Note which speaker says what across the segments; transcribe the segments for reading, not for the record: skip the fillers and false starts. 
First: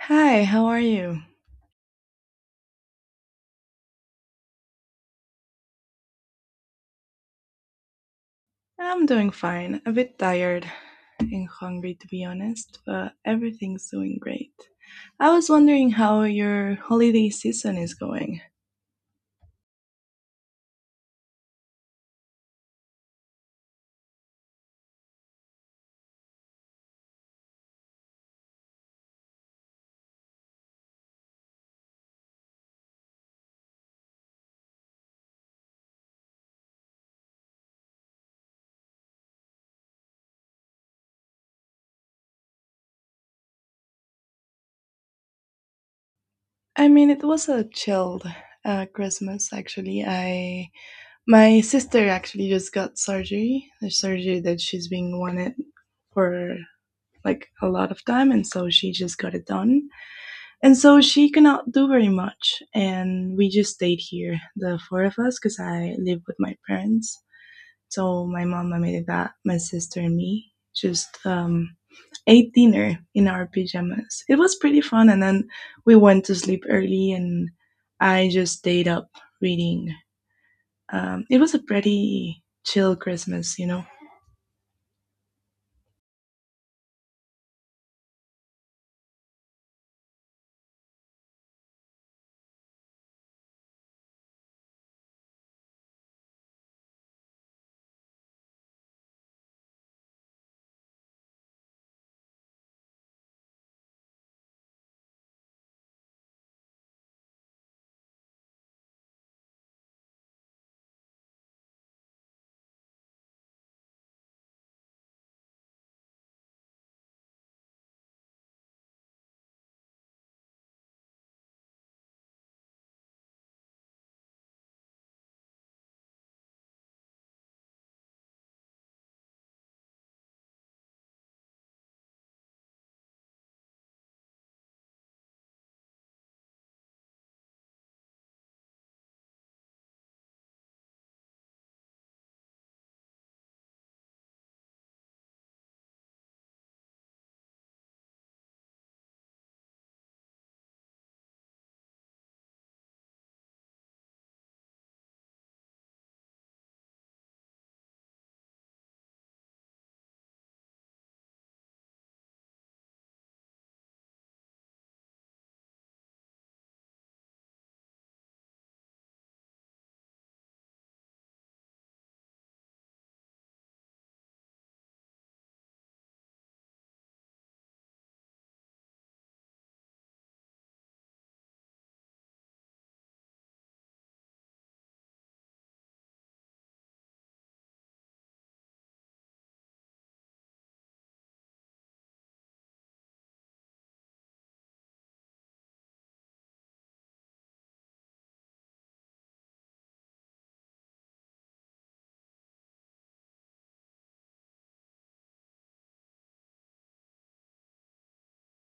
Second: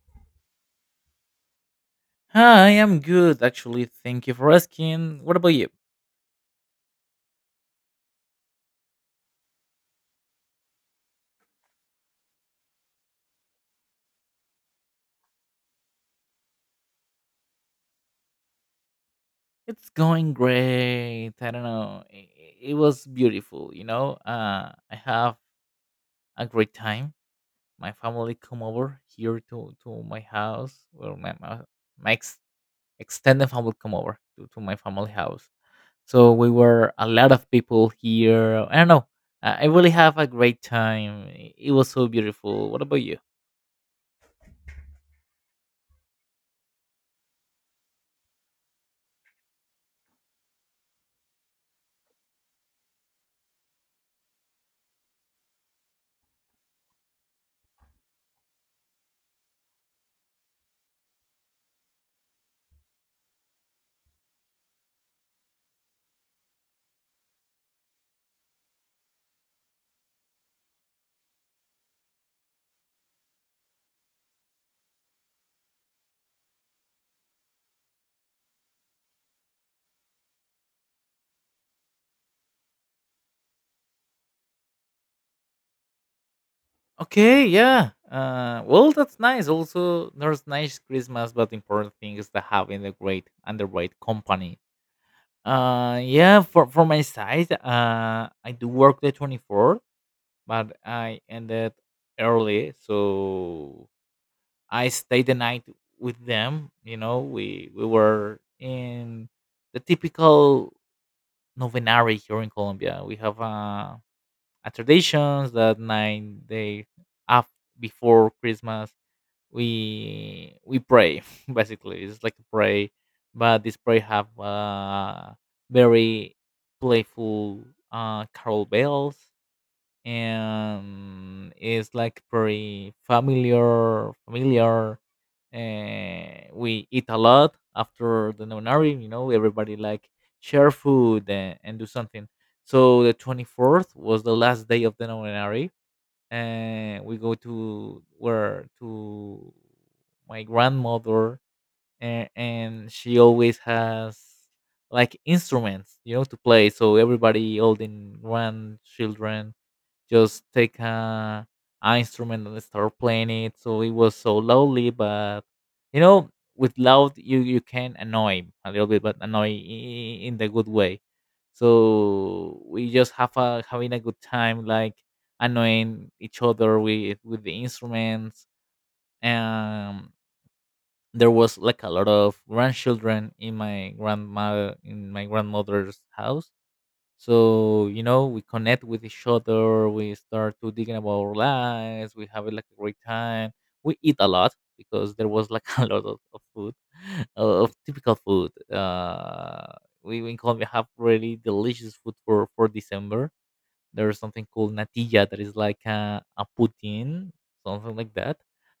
Speaker 1: Hi, how are you?
Speaker 2: Hi, I'm good actually. Thank you for asking. What about you?
Speaker 1: I'm doing fine. A bit tired and hungry, to be honest, but everything's doing great. I was wondering how your holiday season is going.
Speaker 2: It's going great. I don't know. It was beautiful, I have a great time. My family come over here to my house. Well, my extended family come over to my family house. So we were a lot of people here. I don't know. I really have a great time. It was so beautiful. What about you?
Speaker 1: I mean, it was a chilled Christmas actually. I my sister actually just got surgery, the surgery that she's been wanted for like a lot of time, and so she just got it done, and so she cannot do very much, and we just stayed here, the four of us, because I live with my parents. So my mom my made my sister and me just ate dinner in our pajamas. It was pretty fun, and then we went to sleep early, and I just stayed up reading. It was a pretty chill Christmas.
Speaker 2: Okay, yeah. Well, that's nice. Also, there's nice Christmas, but important thing is that having a great and the right company. Yeah. For my side, I do work the 24th, but I ended early, so I stayed the night with them. You know, we were in the typical novenary here in Colombia. We have a traditions that 9 day after before Christmas we pray basically it's like a pray but this pray have very playful carol bells, and it's like very familiar. We eat a lot after the nonary. Everybody like share food and do something. So the 24th was the last day of the nonary, and we go to where to my grandmother, and she always has like instruments, to play. So everybody, all the grandchildren, just take a instrument and start playing it. So it was so loudly, but you know, with loud you can annoy a little bit, but annoy in the good way. So we just have a having a good time, like annoying each other with the instruments. Um, there was like a lot of grandchildren in my grandmother's house, so we connect with each other. We start to thinking about our lives. We have like a great time. We eat a lot because there was like a lot of food, of typical food. We in Colombia have really delicious food for December. There's something called natilla that is like a poutine, something like that.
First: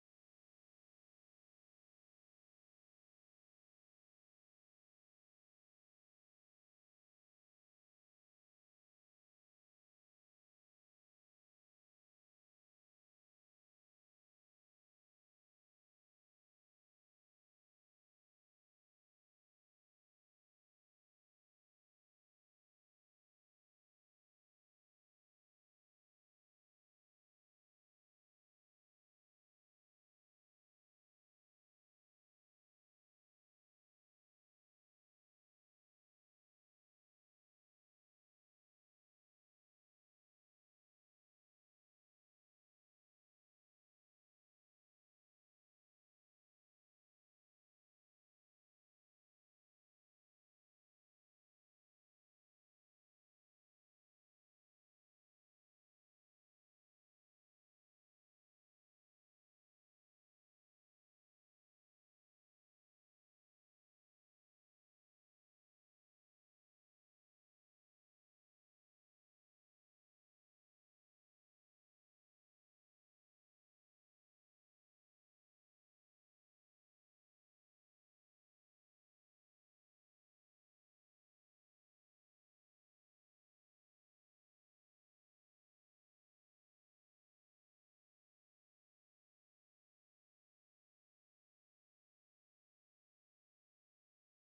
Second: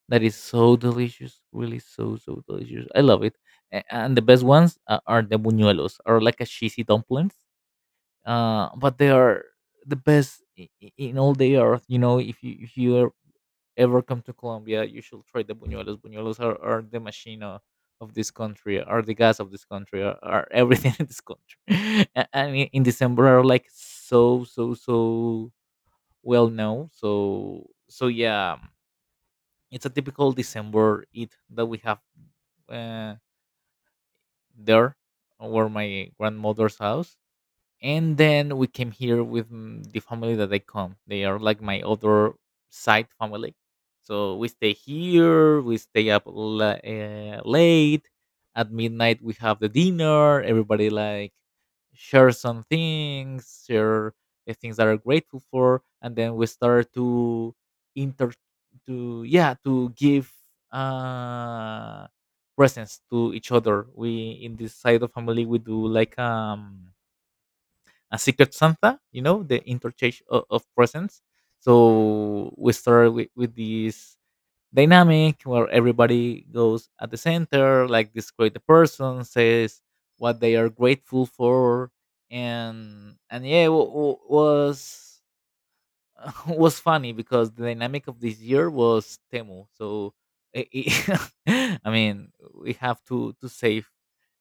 Speaker 2: That is so delicious, really so, so delicious. I love it. And the best ones are the buñuelos, or like a cheesy dumplings, but they are the best in all the earth. You know, if you ever come to Colombia, you should try the buñuelos. Buñuelos are the machina of this country, are the gas of this country, are everything in this country. And in December are like so, so, so well known. So yeah, it's a typical December eat that we have, uh, there, or my grandmother's house. And then we came here with the family that they are like my other side family, so we stay here, we stay up late. At midnight we have the dinner, everybody like share some things, share the things that are grateful for, and then we start inter to give uh presents to each other. We in this side of family we do like a secret Santa, you know, the interchange of presents. So we start with this dynamic where everybody goes at the center, like describe the person, says what they are grateful for, and yeah, it was was funny because the dynamic of this year was Temu. So i I I mean, we have to save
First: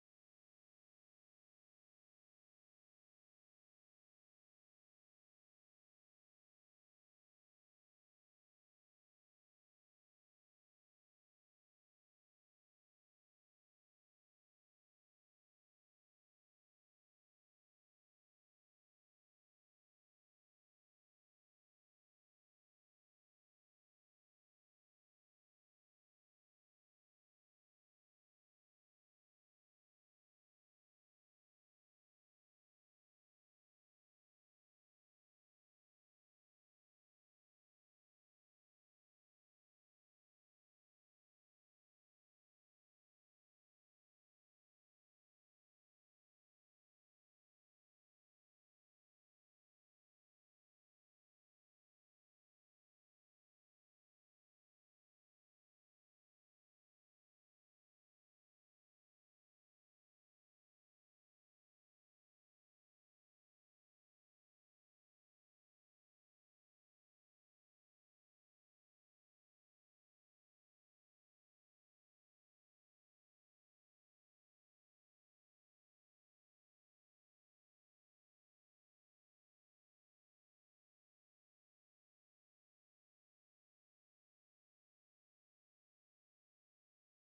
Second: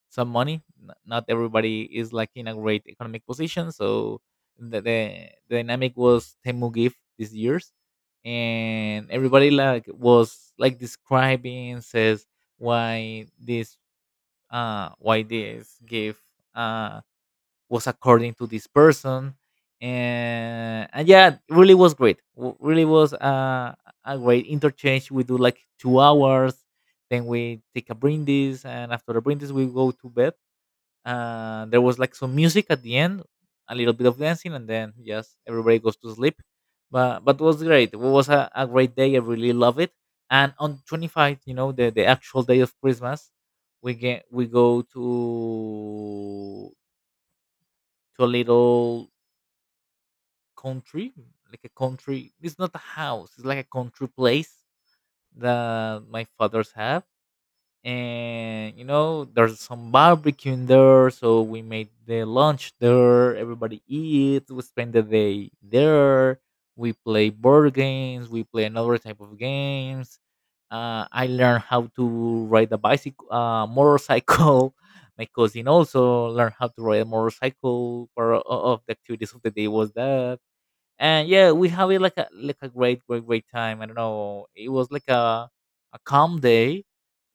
Speaker 2: some money. Not everybody is like in a great economic position, so the dynamic was Temu Gift this year's, and everybody like was like describing, says why this why this gift uh was according to this person. And yeah, it really was great. Really was a great interchange. We do like 2 hours, then we take a brindis, and after the brindis we go to bed. There was like some music at the end, a little bit of dancing, and then just everybody goes to sleep. But it was great. It was a great day. I really love it. And on 25th, you know, the actual day of Christmas, we go to a little country, like a country. It's not a house. It's like a country place that my fathers have, and there's some barbecue in there, so we made the lunch there, everybody eats, we spend the day there, we play board games, we play another type of games. I learned how to ride a bicycle, motorcycle. My cousin also learned how to ride a motorcycle, part of the activities of the day was that. And yeah, we have it like a great great, great time. I don't know, it was like a calm day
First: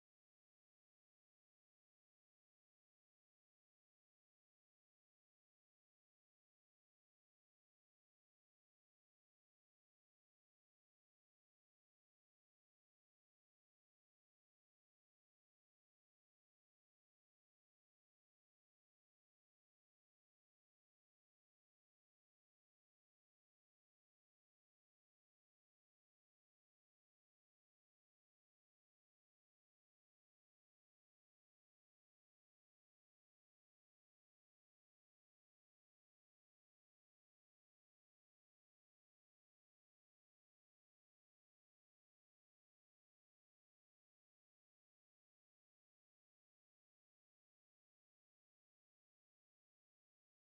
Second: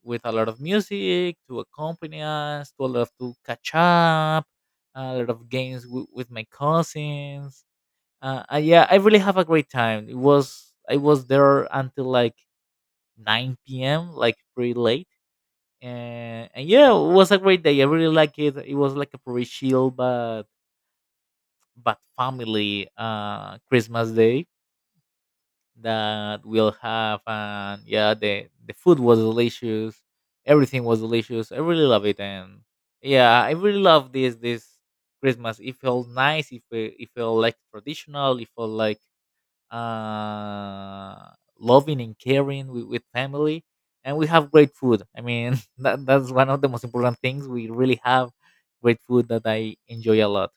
Speaker 2: with a lot of music to accompany us, to catch up, a lot of games with my cousins. Yeah, I really have a great time. It was i was there until like 9 p.m, like pretty late. And yeah, it was a great day. I really like it. It was like a pretty chill, but family Christmas day that we'll have. And yeah, the food was delicious. Everything was delicious. I really love it. And yeah, I really love this Christmas. It felt nice. It felt like traditional. It felt like uh loving and caring with family. And we have great food, I mean, that's one of the most important things. We really have great food that I enjoy a lot.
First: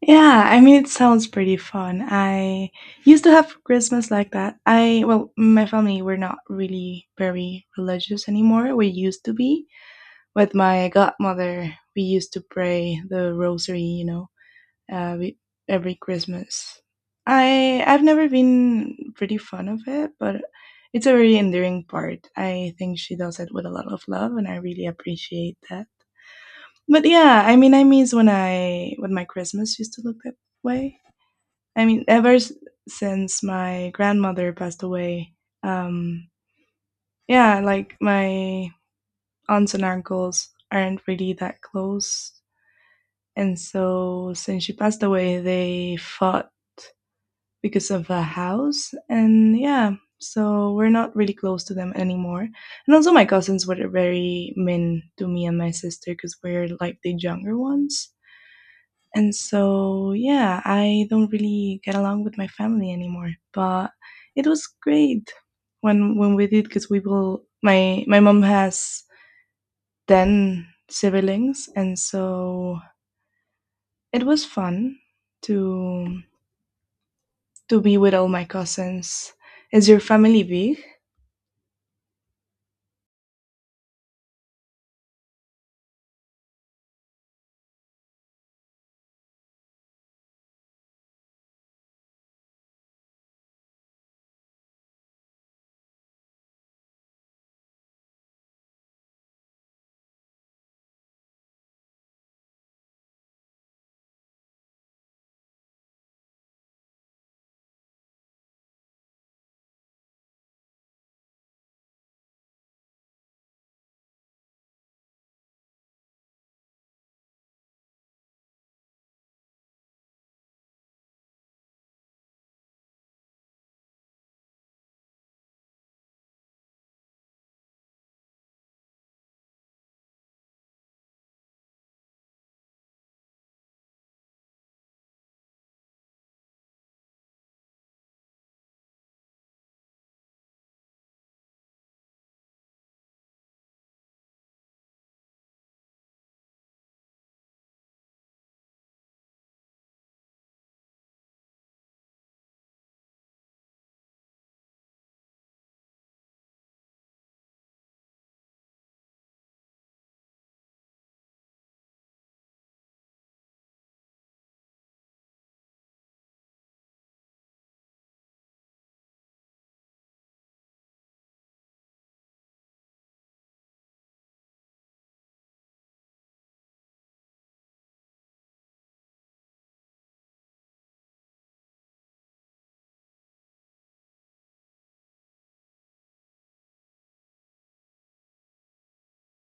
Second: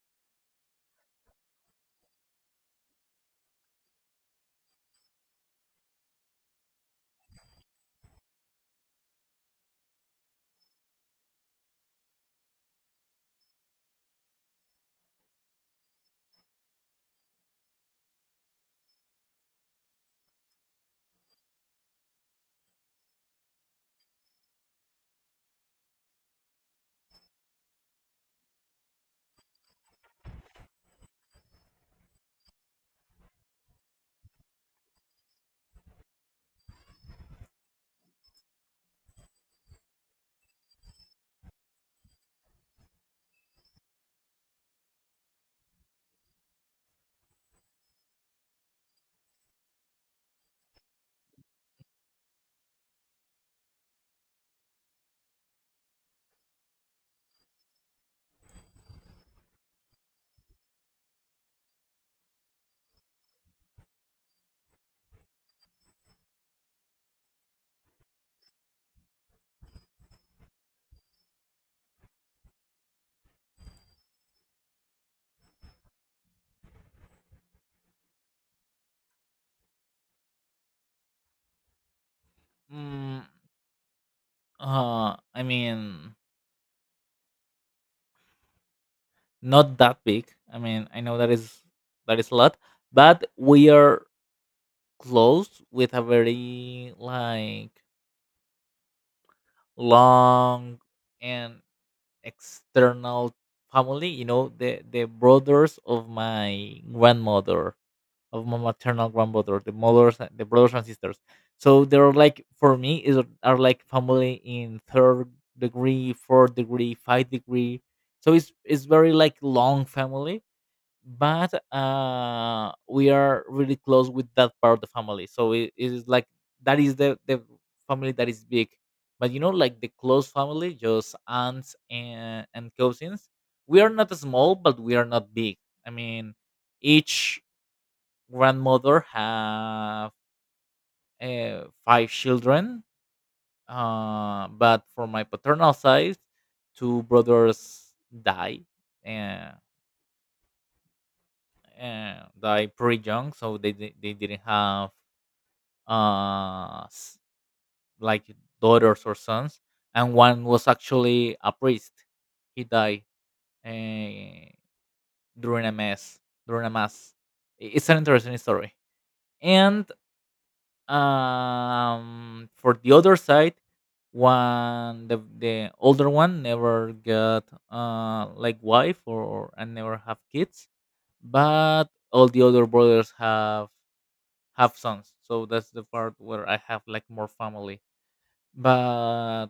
Speaker 1: Yeah, I mean, it sounds pretty fun. I used to have Christmas like that. I, well, my family, were not really very religious anymore. We used to be. With my godmother, we used to pray the rosary, uh, we, every Christmas. I've never been pretty fond of it, but it's a very endearing part. I think she does it with a lot of love, and I really appreciate that. But yeah, I mean, I miss when I when my Christmas used to look that way. I mean, since my grandmother passed away, um, yeah, like my aunts and uncles aren't really that close, and so since she passed away, they fought because of a house. And yeah, so we're not really close to them anymore. And also, my cousins were very mean to me and my sister because we're like the younger ones. And so yeah, I don't really get along with my family anymore, but it was great when we did, because we will my my mom has 10 siblings, and so it was fun to to be with all my cousins. Is your family big?
Speaker 2: mm, I mean, not that big. I mean, I know that is a lot, but we are close with a very like long and external family. You know, the brothers of my grandmother, of my maternal grandmother, the mothers, the brothers and sisters. So they're like, for me is, are like family in third degree, fourth degree, five degree. So it's very like long family, but we are really close with that part of the family, so it is like that is the family that is big. But like the close family, just aunts and cousins, we are not small but we are not big. I mean, each grandmother have five children. But for my paternal side, two brothers die eh, died pretty young, so they didn't have uh s- like daughters or sons, and one was actually a priest. He died uh, during a mass. During a mass, it's an interesting story. And for the other side, one the older one never got like wife or and never have kids, but all the other brothers have sons, so that's the part where I have like more family. but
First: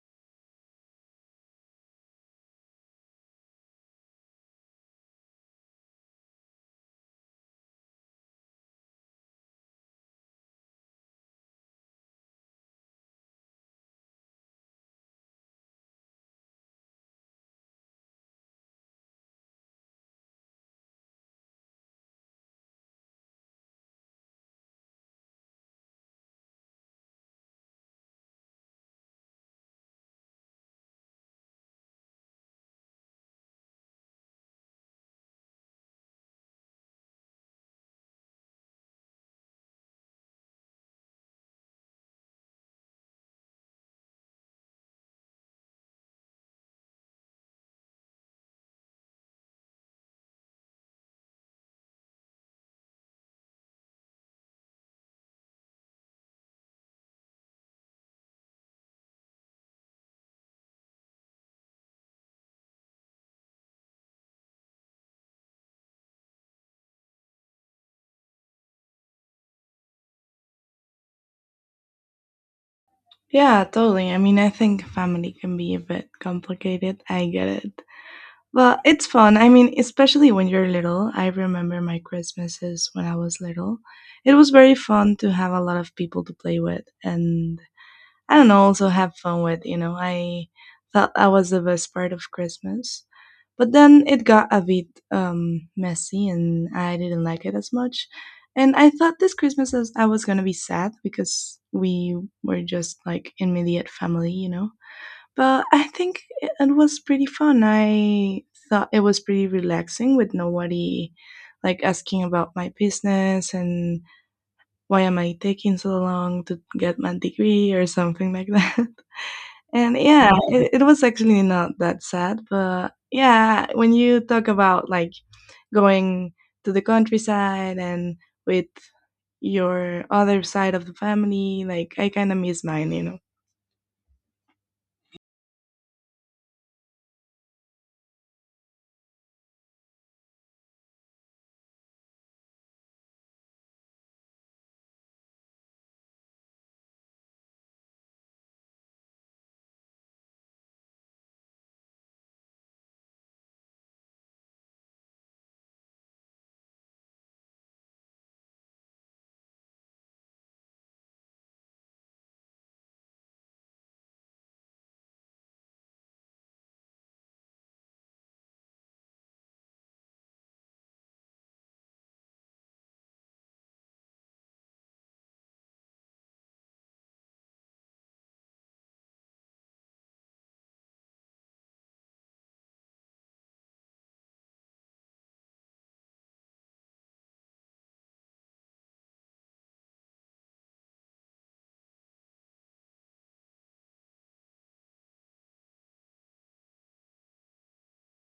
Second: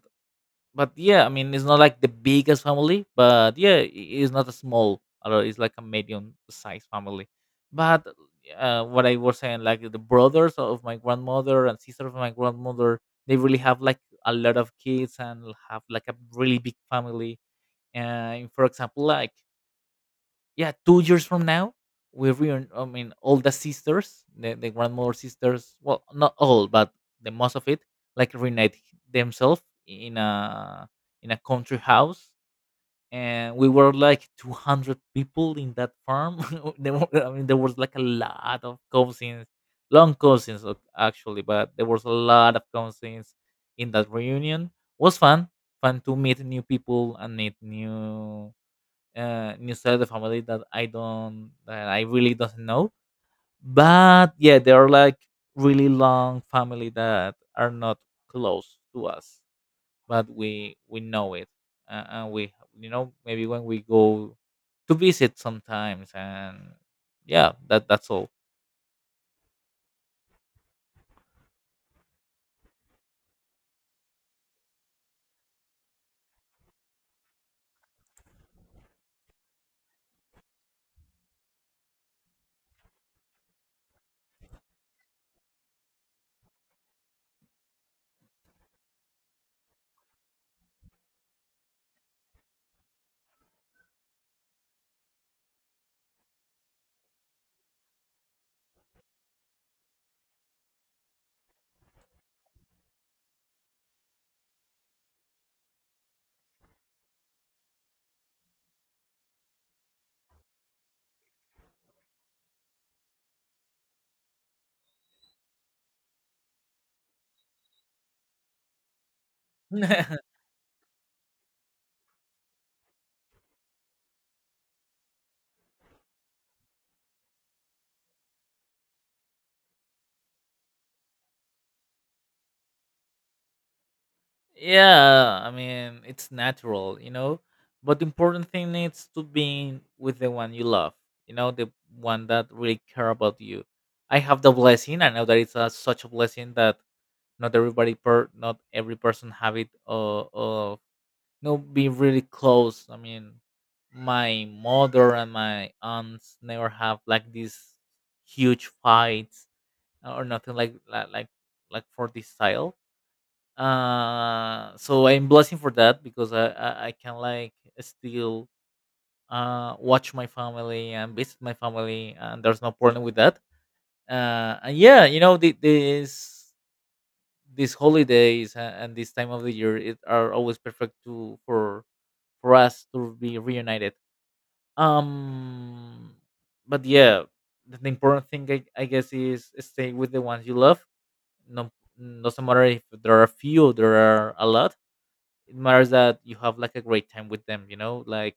Speaker 2: but yeah, I mean, it's not like the biggest family, but yeah, it's not a small, although it's like a medium sized family. But what I was saying, like the brothers of my grandmother and sister of my grandmother, they really have like a lot of kids and have like a really big family. And for example like yeah, 2 years from now, we reun. I mean, all the sisters, the grandmother sisters, well, not all, but the most of it, like reunite themselves in a country house, and we were like 200 people in that farm. I mean, there was like a lot of cousins, long cousins actually, but there was a lot of cousins in that reunion. Was fun, fun to meet new people and meet new, inside the family that I really doesn't know. But yeah, they are like really long family that are not close to us, but we know it, and we maybe when we go to visit sometimes, and yeah, that's all.
Speaker 1: Yeah, totally. I mean, I think family can be a bit complicated. I get it. But it's fun. I mean, especially when you're little. I remember my Christmases when I was little. It was very fun to have a lot of people to play with and, I don't know, also have fun with. I thought that was the best part of Christmas. But then it got a bit messy, and I didn't like it as much. And I thought this Christmas as I was going to be sad because we were just like immediate family. But I think it it was pretty fun. I thought it was pretty relaxing with nobody like asking about my business and why am I taking so long to get my degree or something like that. And yeah, it was actually not that sad. But yeah, when you talk about like going to the countryside and with your other side of the family, like, I kind of miss mine.
Speaker 2: Yeah, I mean, it's natural, you know. But the important thing is to be with the one you love, the one that really care about you. I have the blessing. I know that it's such a blessing that not every person have it. You know, be really close. I mean, my mother and my aunts never have like these huge fights or nothing like for this style. So I'm blessing for that because I can like still watch my family and visit my family, and there's no problem with that. And yeah, these holidays and this time of the year it are always perfect to for us to be reunited. um but yeah, the important thing I guess is stay with the ones you love. No, doesn't matter if there are a few there are a lot. It matters that you have like a great time with them, like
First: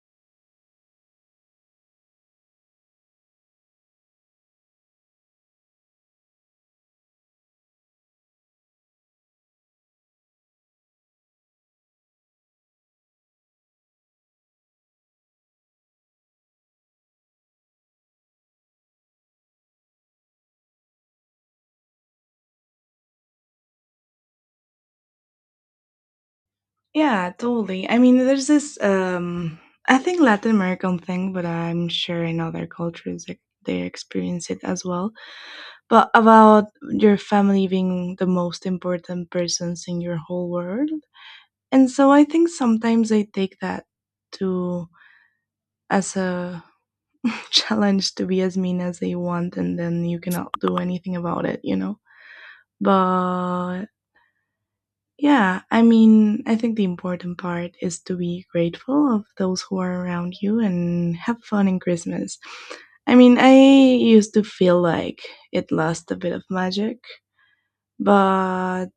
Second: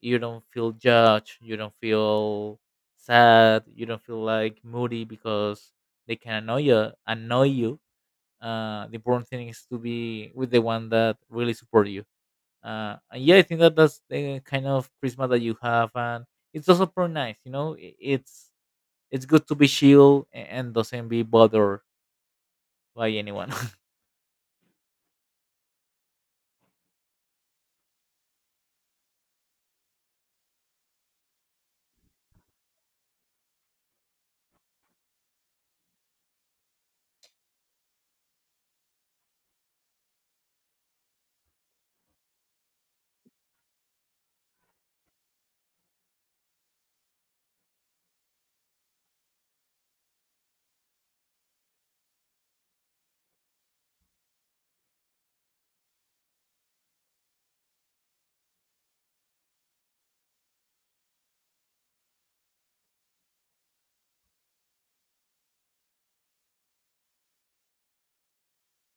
Speaker 2: you don't feel judged, you don't feel sad, you don't feel like moody because they can annoy you. The important thing is to be with the one that really support you. And yeah, I think that that's the kind of prisma that you have. And it's also pretty nice. It's good to be chill and doesn't be bothered by anyone.
Speaker 1: Yeah, totally. I mean, there's this I think Latin American thing, but I'm sure in other cultures like, they experience it as well. But about your family being the most important persons in your whole world. And so I think sometimes I take that to as a challenge to be as mean as they want, and then you cannot do anything about it, you know? But yeah, I mean, I think the important part is to be grateful of those who are around you and have fun in Christmas. I mean, I used to feel like it lost a bit of magic, but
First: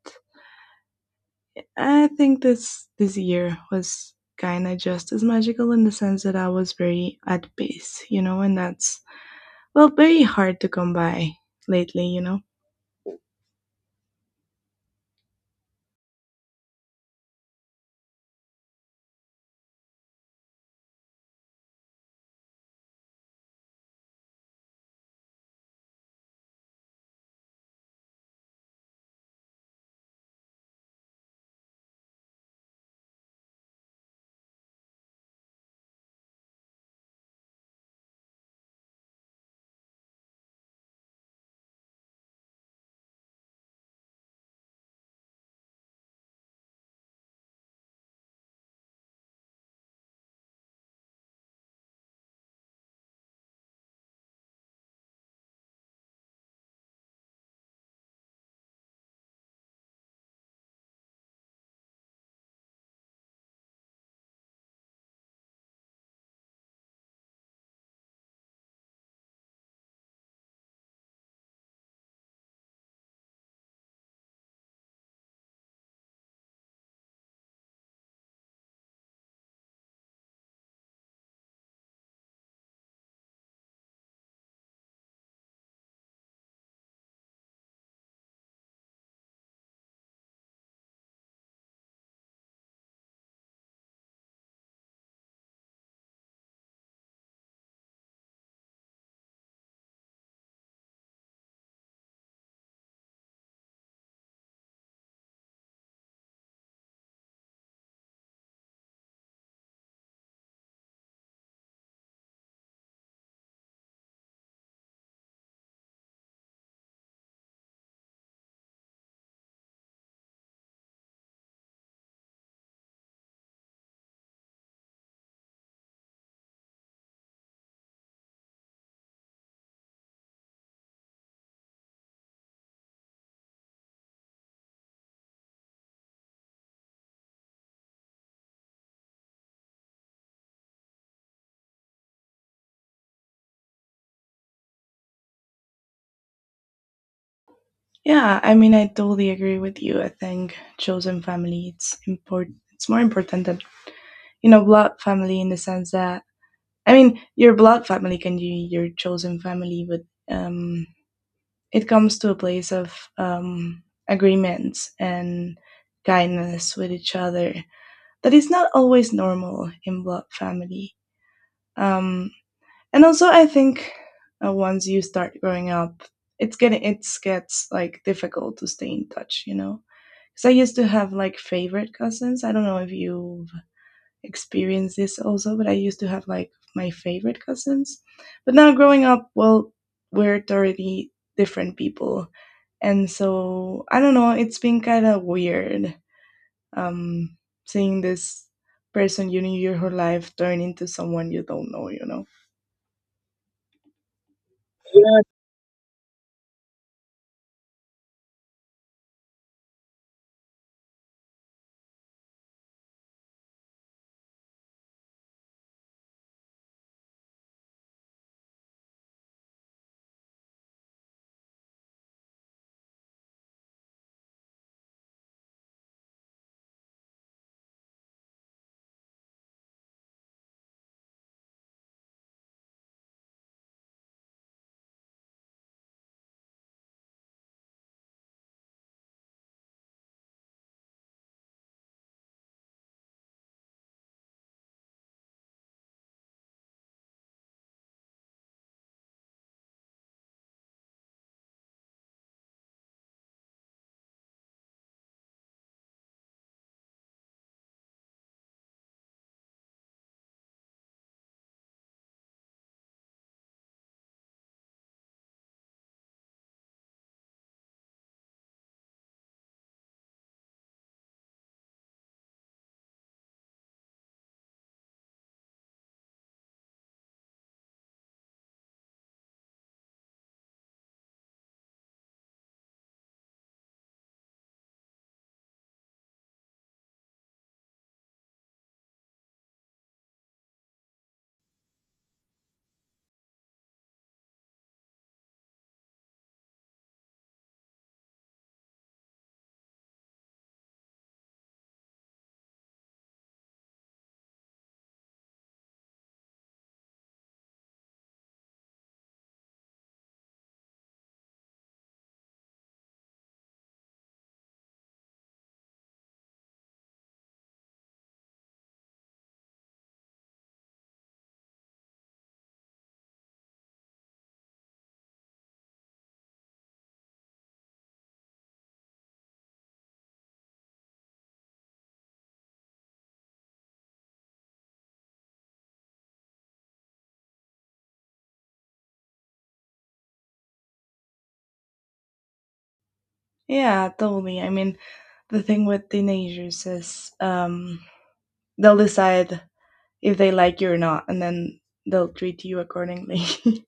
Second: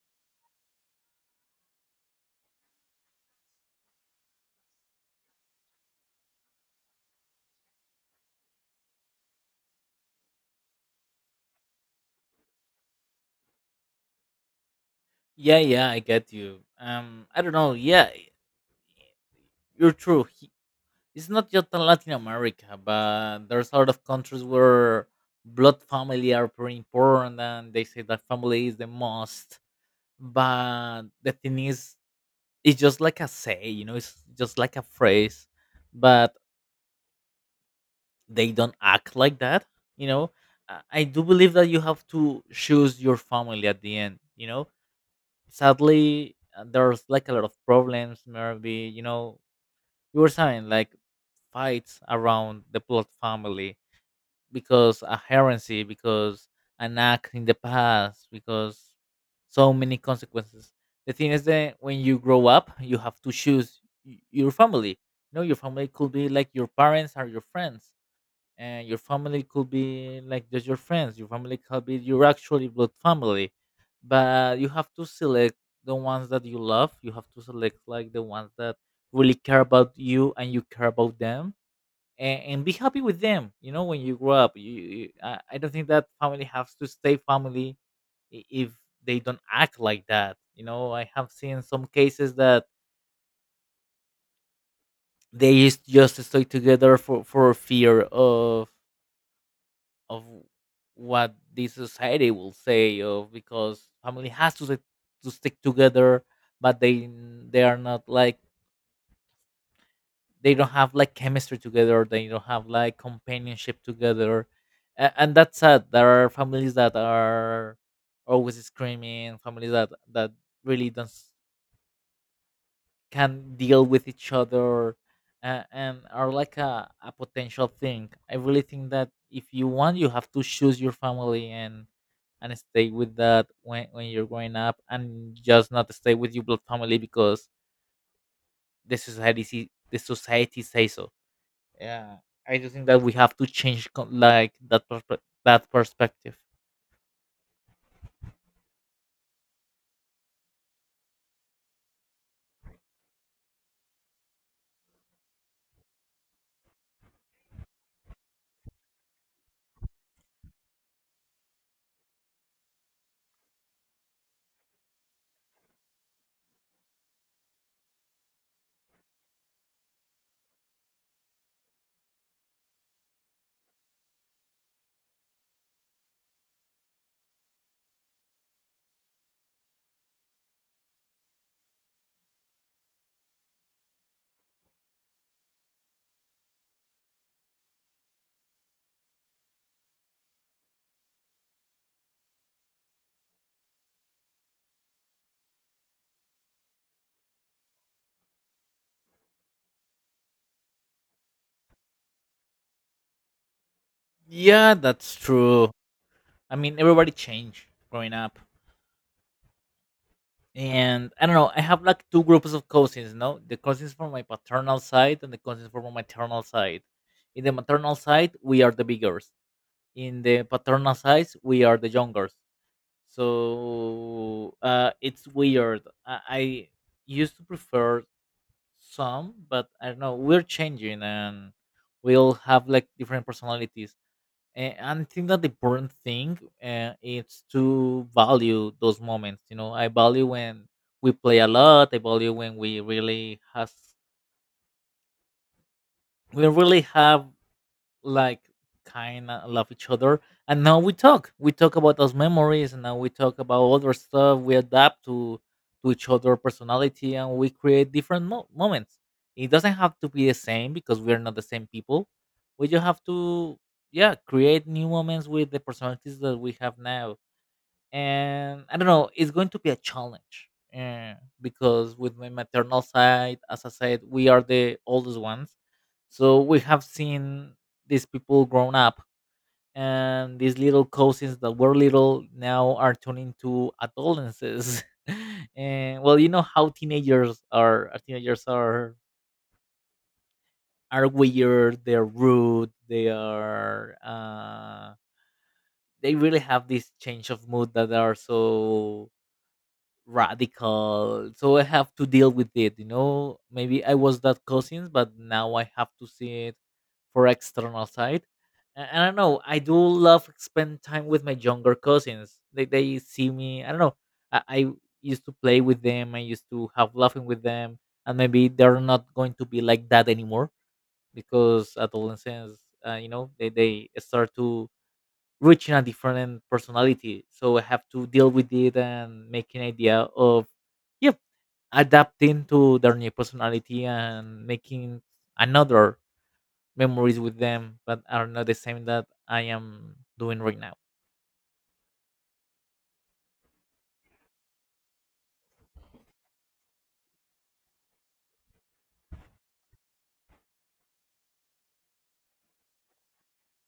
Speaker 1: I think this year was kind of just as magical in the sense that I was very at peace, you know, and that's well very hard to come by lately.
Speaker 2: Yeah, yeah, I get you. I don't know. Yeah, you're true. It's not just in Latin America, but there's a lot of countries where blood family are pretty important, and they say that family is the most. But the thing is, it's just like a say, it's just like a phrase, but they don't act like that, you know. I do believe that you have to choose your family at the end. Sadly, there's like a lot of problems, maybe, you were saying like fights around the blood family because a heresy, because an act in the past, because so many consequences. The thing is that when you grow up, you have to choose your family. No, your family could be like your parents or your friends, and your family could be like just your friends. Your family could be your actually blood family, but you have to select the ones that you love. You have to select like the ones that really care about you and you care about them, and be happy with them. When you grow up, I don't think that family has to stay family if they don't act like that. I have seen some cases that they used just stay together for fear of what the society will say of, because family has to stick together, but they are not like, they don't have like chemistry together, they don't have like companionship together. And that's sad. There are families that are always screaming, families that really don't can deal with each other. And are like a potential thing. I really think that if you want, you have to choose your family and stay with that when you're growing up, and just not stay with your blood family because the society says so. Yeah, I just think that we have to change like that perspective.
Speaker 1: Yeah, I mean, I totally agree with you. I think chosen family it's important. It's more important than, you know, blood family in the sense that, I mean, your blood family can be your chosen family, but um, it comes to a place of agreements and kindness with each other that is not always normal in blood family. Um, and also, I think once you start growing up, it gets like difficult to stay in touch, you know. Because I used to have like favorite cousins. I don't know if you experience this also, but I used to have like my favorite cousins. But now growing up, well, we're totally different people. And so I don't know, it's been kind of weird, um, seeing this person you knew your whole life turn into someone you don't know, you know?
Speaker 2: Yeah, that's
Speaker 1: Yeah,
Speaker 2: true. I mean, everybody changed growing up, and I don't know. I have like two groups of cousins. No, the cousins from my paternal side and the cousins from my maternal side. In the maternal side, we are the biggers. In the paternal side, we are the youngers. So it's weird. I used to prefer some, but I don't know. We're changing, and we'll have like different personalities. And I think that the important thing is to value those moments. You know, I value when we play a lot. I value when we really have like kind of love each other, and now we talk about those memories, and now we talk about other stuff. We adapt to each other personality, and we create different moments. It doesn't have to be the same because we're not the same people. We just have to, yeah, create new moments with the personalities that we have now. And I don't know, it's going to be a challenge, uh, because with my maternal side, as I said, we are the oldest ones, so we have seen these people grown up, and these little cousins that were little now are turning to adolescents. And well, you know how teenagers are. Teenagers are weird. They're rude. They are. They really have this change of mood that are so radical, so I have to deal with it. Maybe I was that cousins, but now I have to see it for external side. And I don't know, I do love spend time with my younger cousins. They see me. I don't know, I used to play with them, I used to have laughing with them, and maybe they're not going to be like that anymore because adolescents. You know, they start to reaching a different personality. So I have to deal with it and make an idea of, yep, adapting to their new personality and making another memories with them that are not the same that I am doing right now.
Speaker 1: yeah, totally. I mean, the thing with teenagers is, they'll decide if they like you or not, and then they'll treat you accordingly.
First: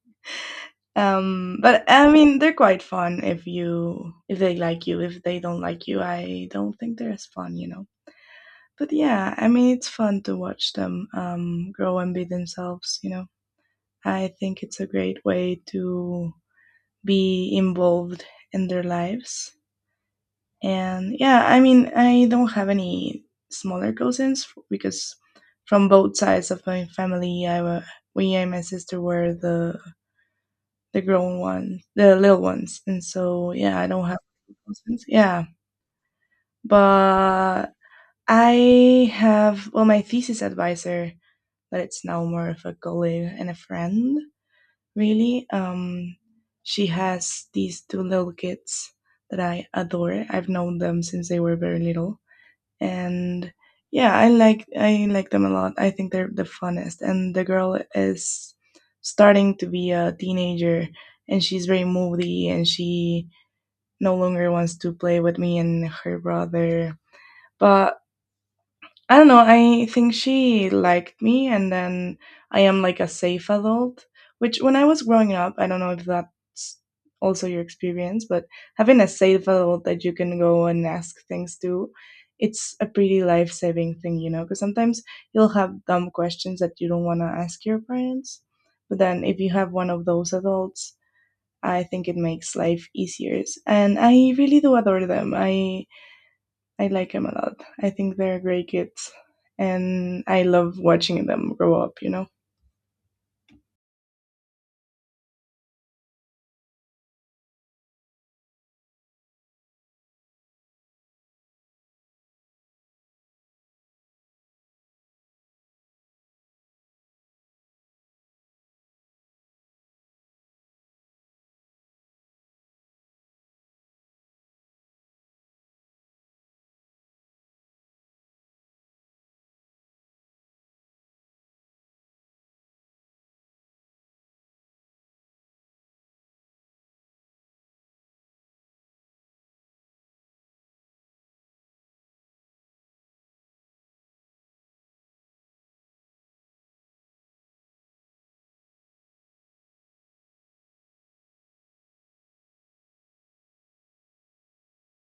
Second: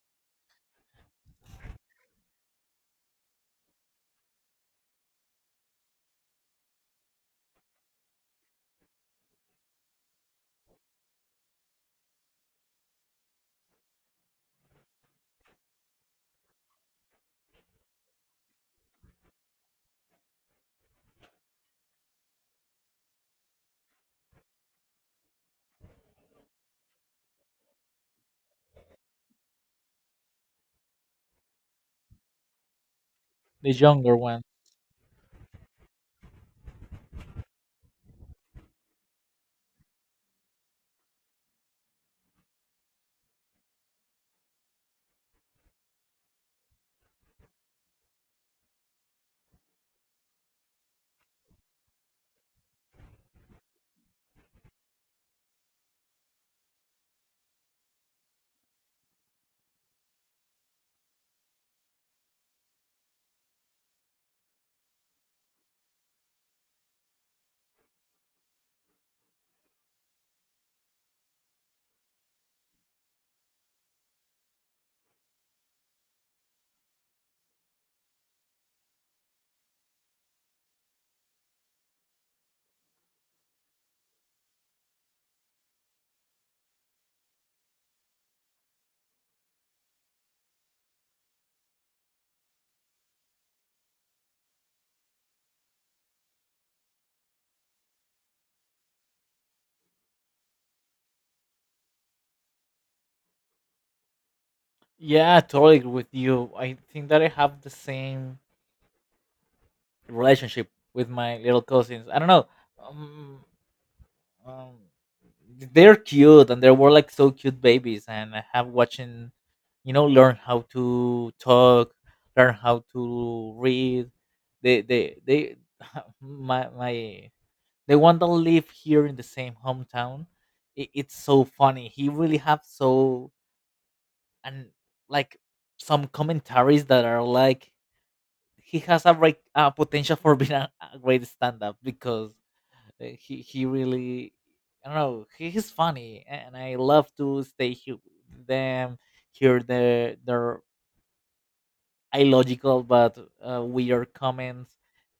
Speaker 1: But I mean, they're quite fun if they like you. If they don't like you, I don't think they're as fun, you know. But yeah, I mean, it's fun to watch them grow and be themselves, you know. I think it's a great way to be involved in their lives. And yeah, I mean, I don't have any smaller cousins because from both sides of my family we and my sister were the grown ones, the little ones. And so,
Speaker 2: The
Speaker 1: yeah, I don't have
Speaker 2: younger one.
Speaker 1: cousins. Yeah, but I have, well, my thesis advisor, but it's now more of a colleague and a friend, really. She has these two little kids that I adore. I've known them since they were very little, and yeah, I like, I like them a lot. I think they're the funnest, and the girl is starting to be a teenager, and she's very moody, and she no longer wants to play with me and her brother. But I don't know. I think she liked me, and then I am like a safe adult. Which, when I was growing up, I don't know if that's also your experience, but having a safe adult that you can go and ask things to, it's a pretty life saving thing, you know. Because sometimes you'll have dumb questions that you don't want to ask your parents, but then if you have one of those adults, I think it makes life easier. And I really do adore them. I like them a lot. I think they're great kids, and I love watching them grow up, you know?
Speaker 2: Yeah, I totally agree with you. I think that I have the same relationship with my little cousins. I don't know. Um, um they're cute, and they were like so cute babies, and I have watching, learn how to talk, learn how to read. They, my the one that live here in the same hometown, it's so funny. He really have so, and like, some commentaries that are like he has a great potential for being a great stand-up because he really, I don't know, he's funny, and I love to stay here with them, hear their illogical but weird comments.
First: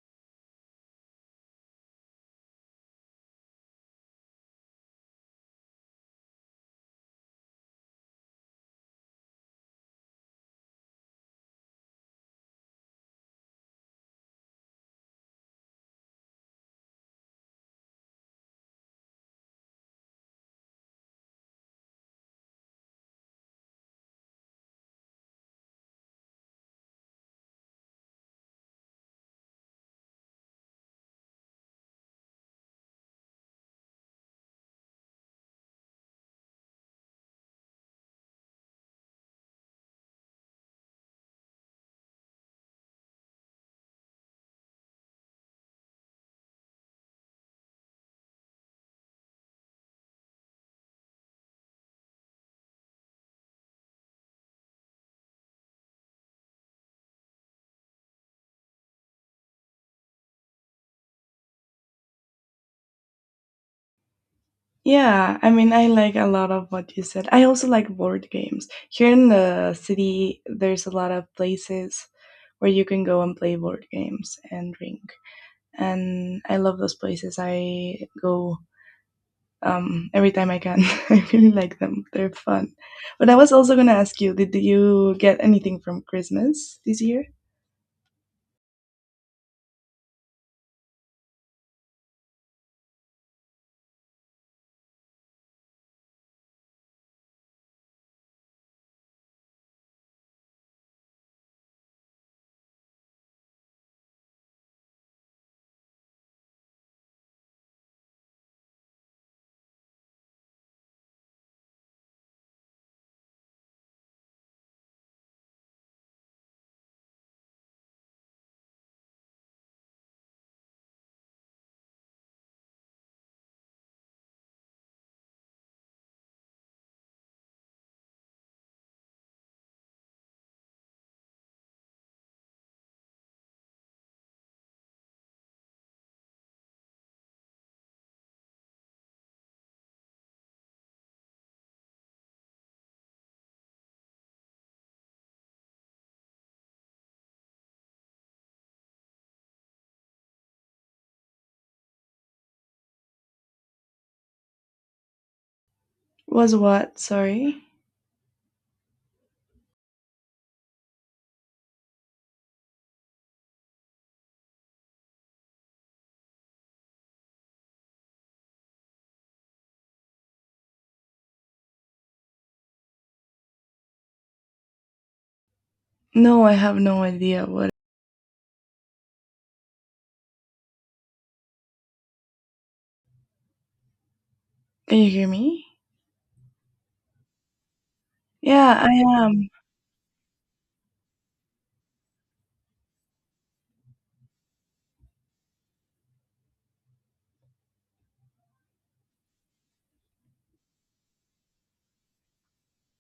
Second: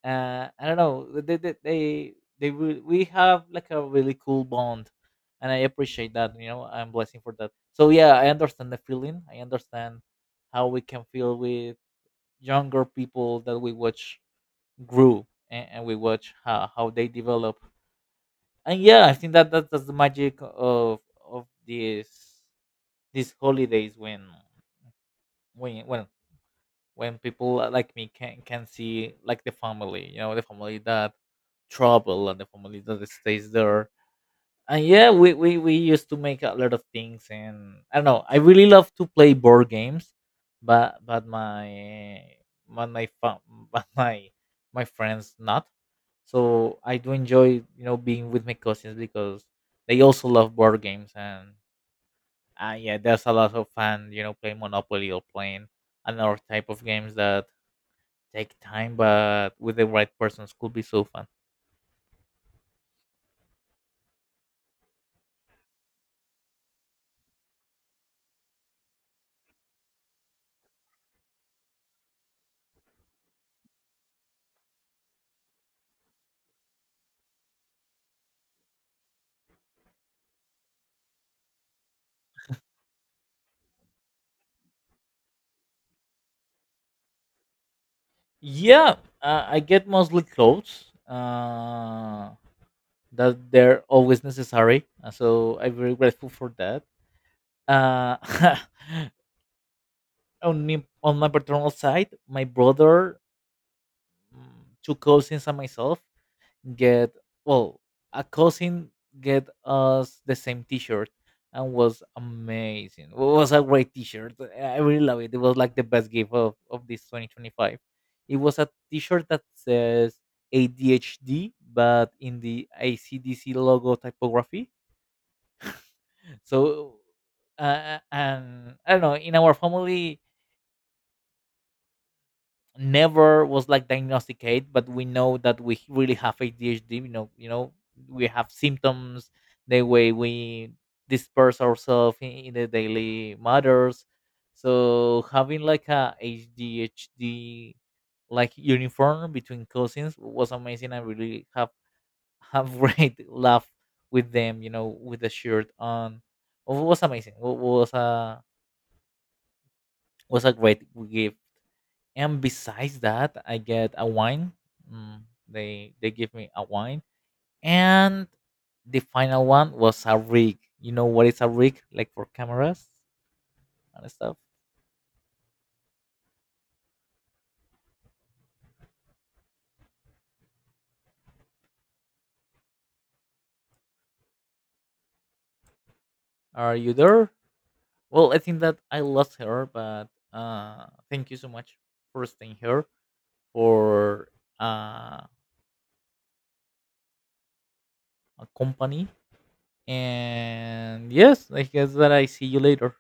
Speaker 2: I don't know, we have like a really cool bond, and I appreciate that. I'm blessing for that. So yeah, I understand the feeling. I understand how we can feel with younger people that we watch grew, and we watch how they develop. And yeah, I think that that's the magic of these holidays when when when people like me can see like the family. The family that travel and the family that stays there. And yeah, we used to make a lot of things, and I don't know, I really love to play board games, but but my but my fa- but my friends not. So I do enjoy, being with my cousins because they also love board games, and yeah, there's a lot of fun, playing Monopoly or playing another type of games that take time, but with the right persons could be so fun.
Speaker 1: Yeah, I mean, I like a lot of what you said. I also like board games. Here in the city, there's a lot of places where you can go and play board games and drink. And I love those places. I go every time I can. I really like them. They're fun. But I was also going to ask you, did you get anything from Christmas this year?
Speaker 2: Yeah, I get mostly clothes, that they're always necessary. So I'm very grateful for that. Uh, on me, on my paternal side, my brother, two cousins, and myself get well. A cousin get us the same T-shirt, and was amazing. It was a great T-shirt. I really love it. It was like the best gift of this 2025. It was a T-shirt that says ADHD, but in the AC/DC logo typography. So, and I don't know. In our family, never was like diagnosticated, but we know that we really have ADHD. We have symptoms. The way we disperse ourselves in the daily matters. So having like a ADHD like uniform between cousins was amazing. I really have great laugh with them. With the shirt on.
Speaker 1: Was
Speaker 2: It
Speaker 1: what?
Speaker 2: was amazing. It
Speaker 1: Sorry.
Speaker 2: was a great gift. And besides that, I get a wine. Mm, they give me a wine, and the final one was a rig. You know what is a rig, like for cameras and stuff?
Speaker 1: No, I have no idea what. Can you hear me?
Speaker 2: Are you there? Well, I think
Speaker 1: Yeah,
Speaker 2: that
Speaker 1: I
Speaker 2: I lost
Speaker 1: am.
Speaker 2: her, but thank you so much for staying here for, uh, a company. And yes, I guess that I see you later.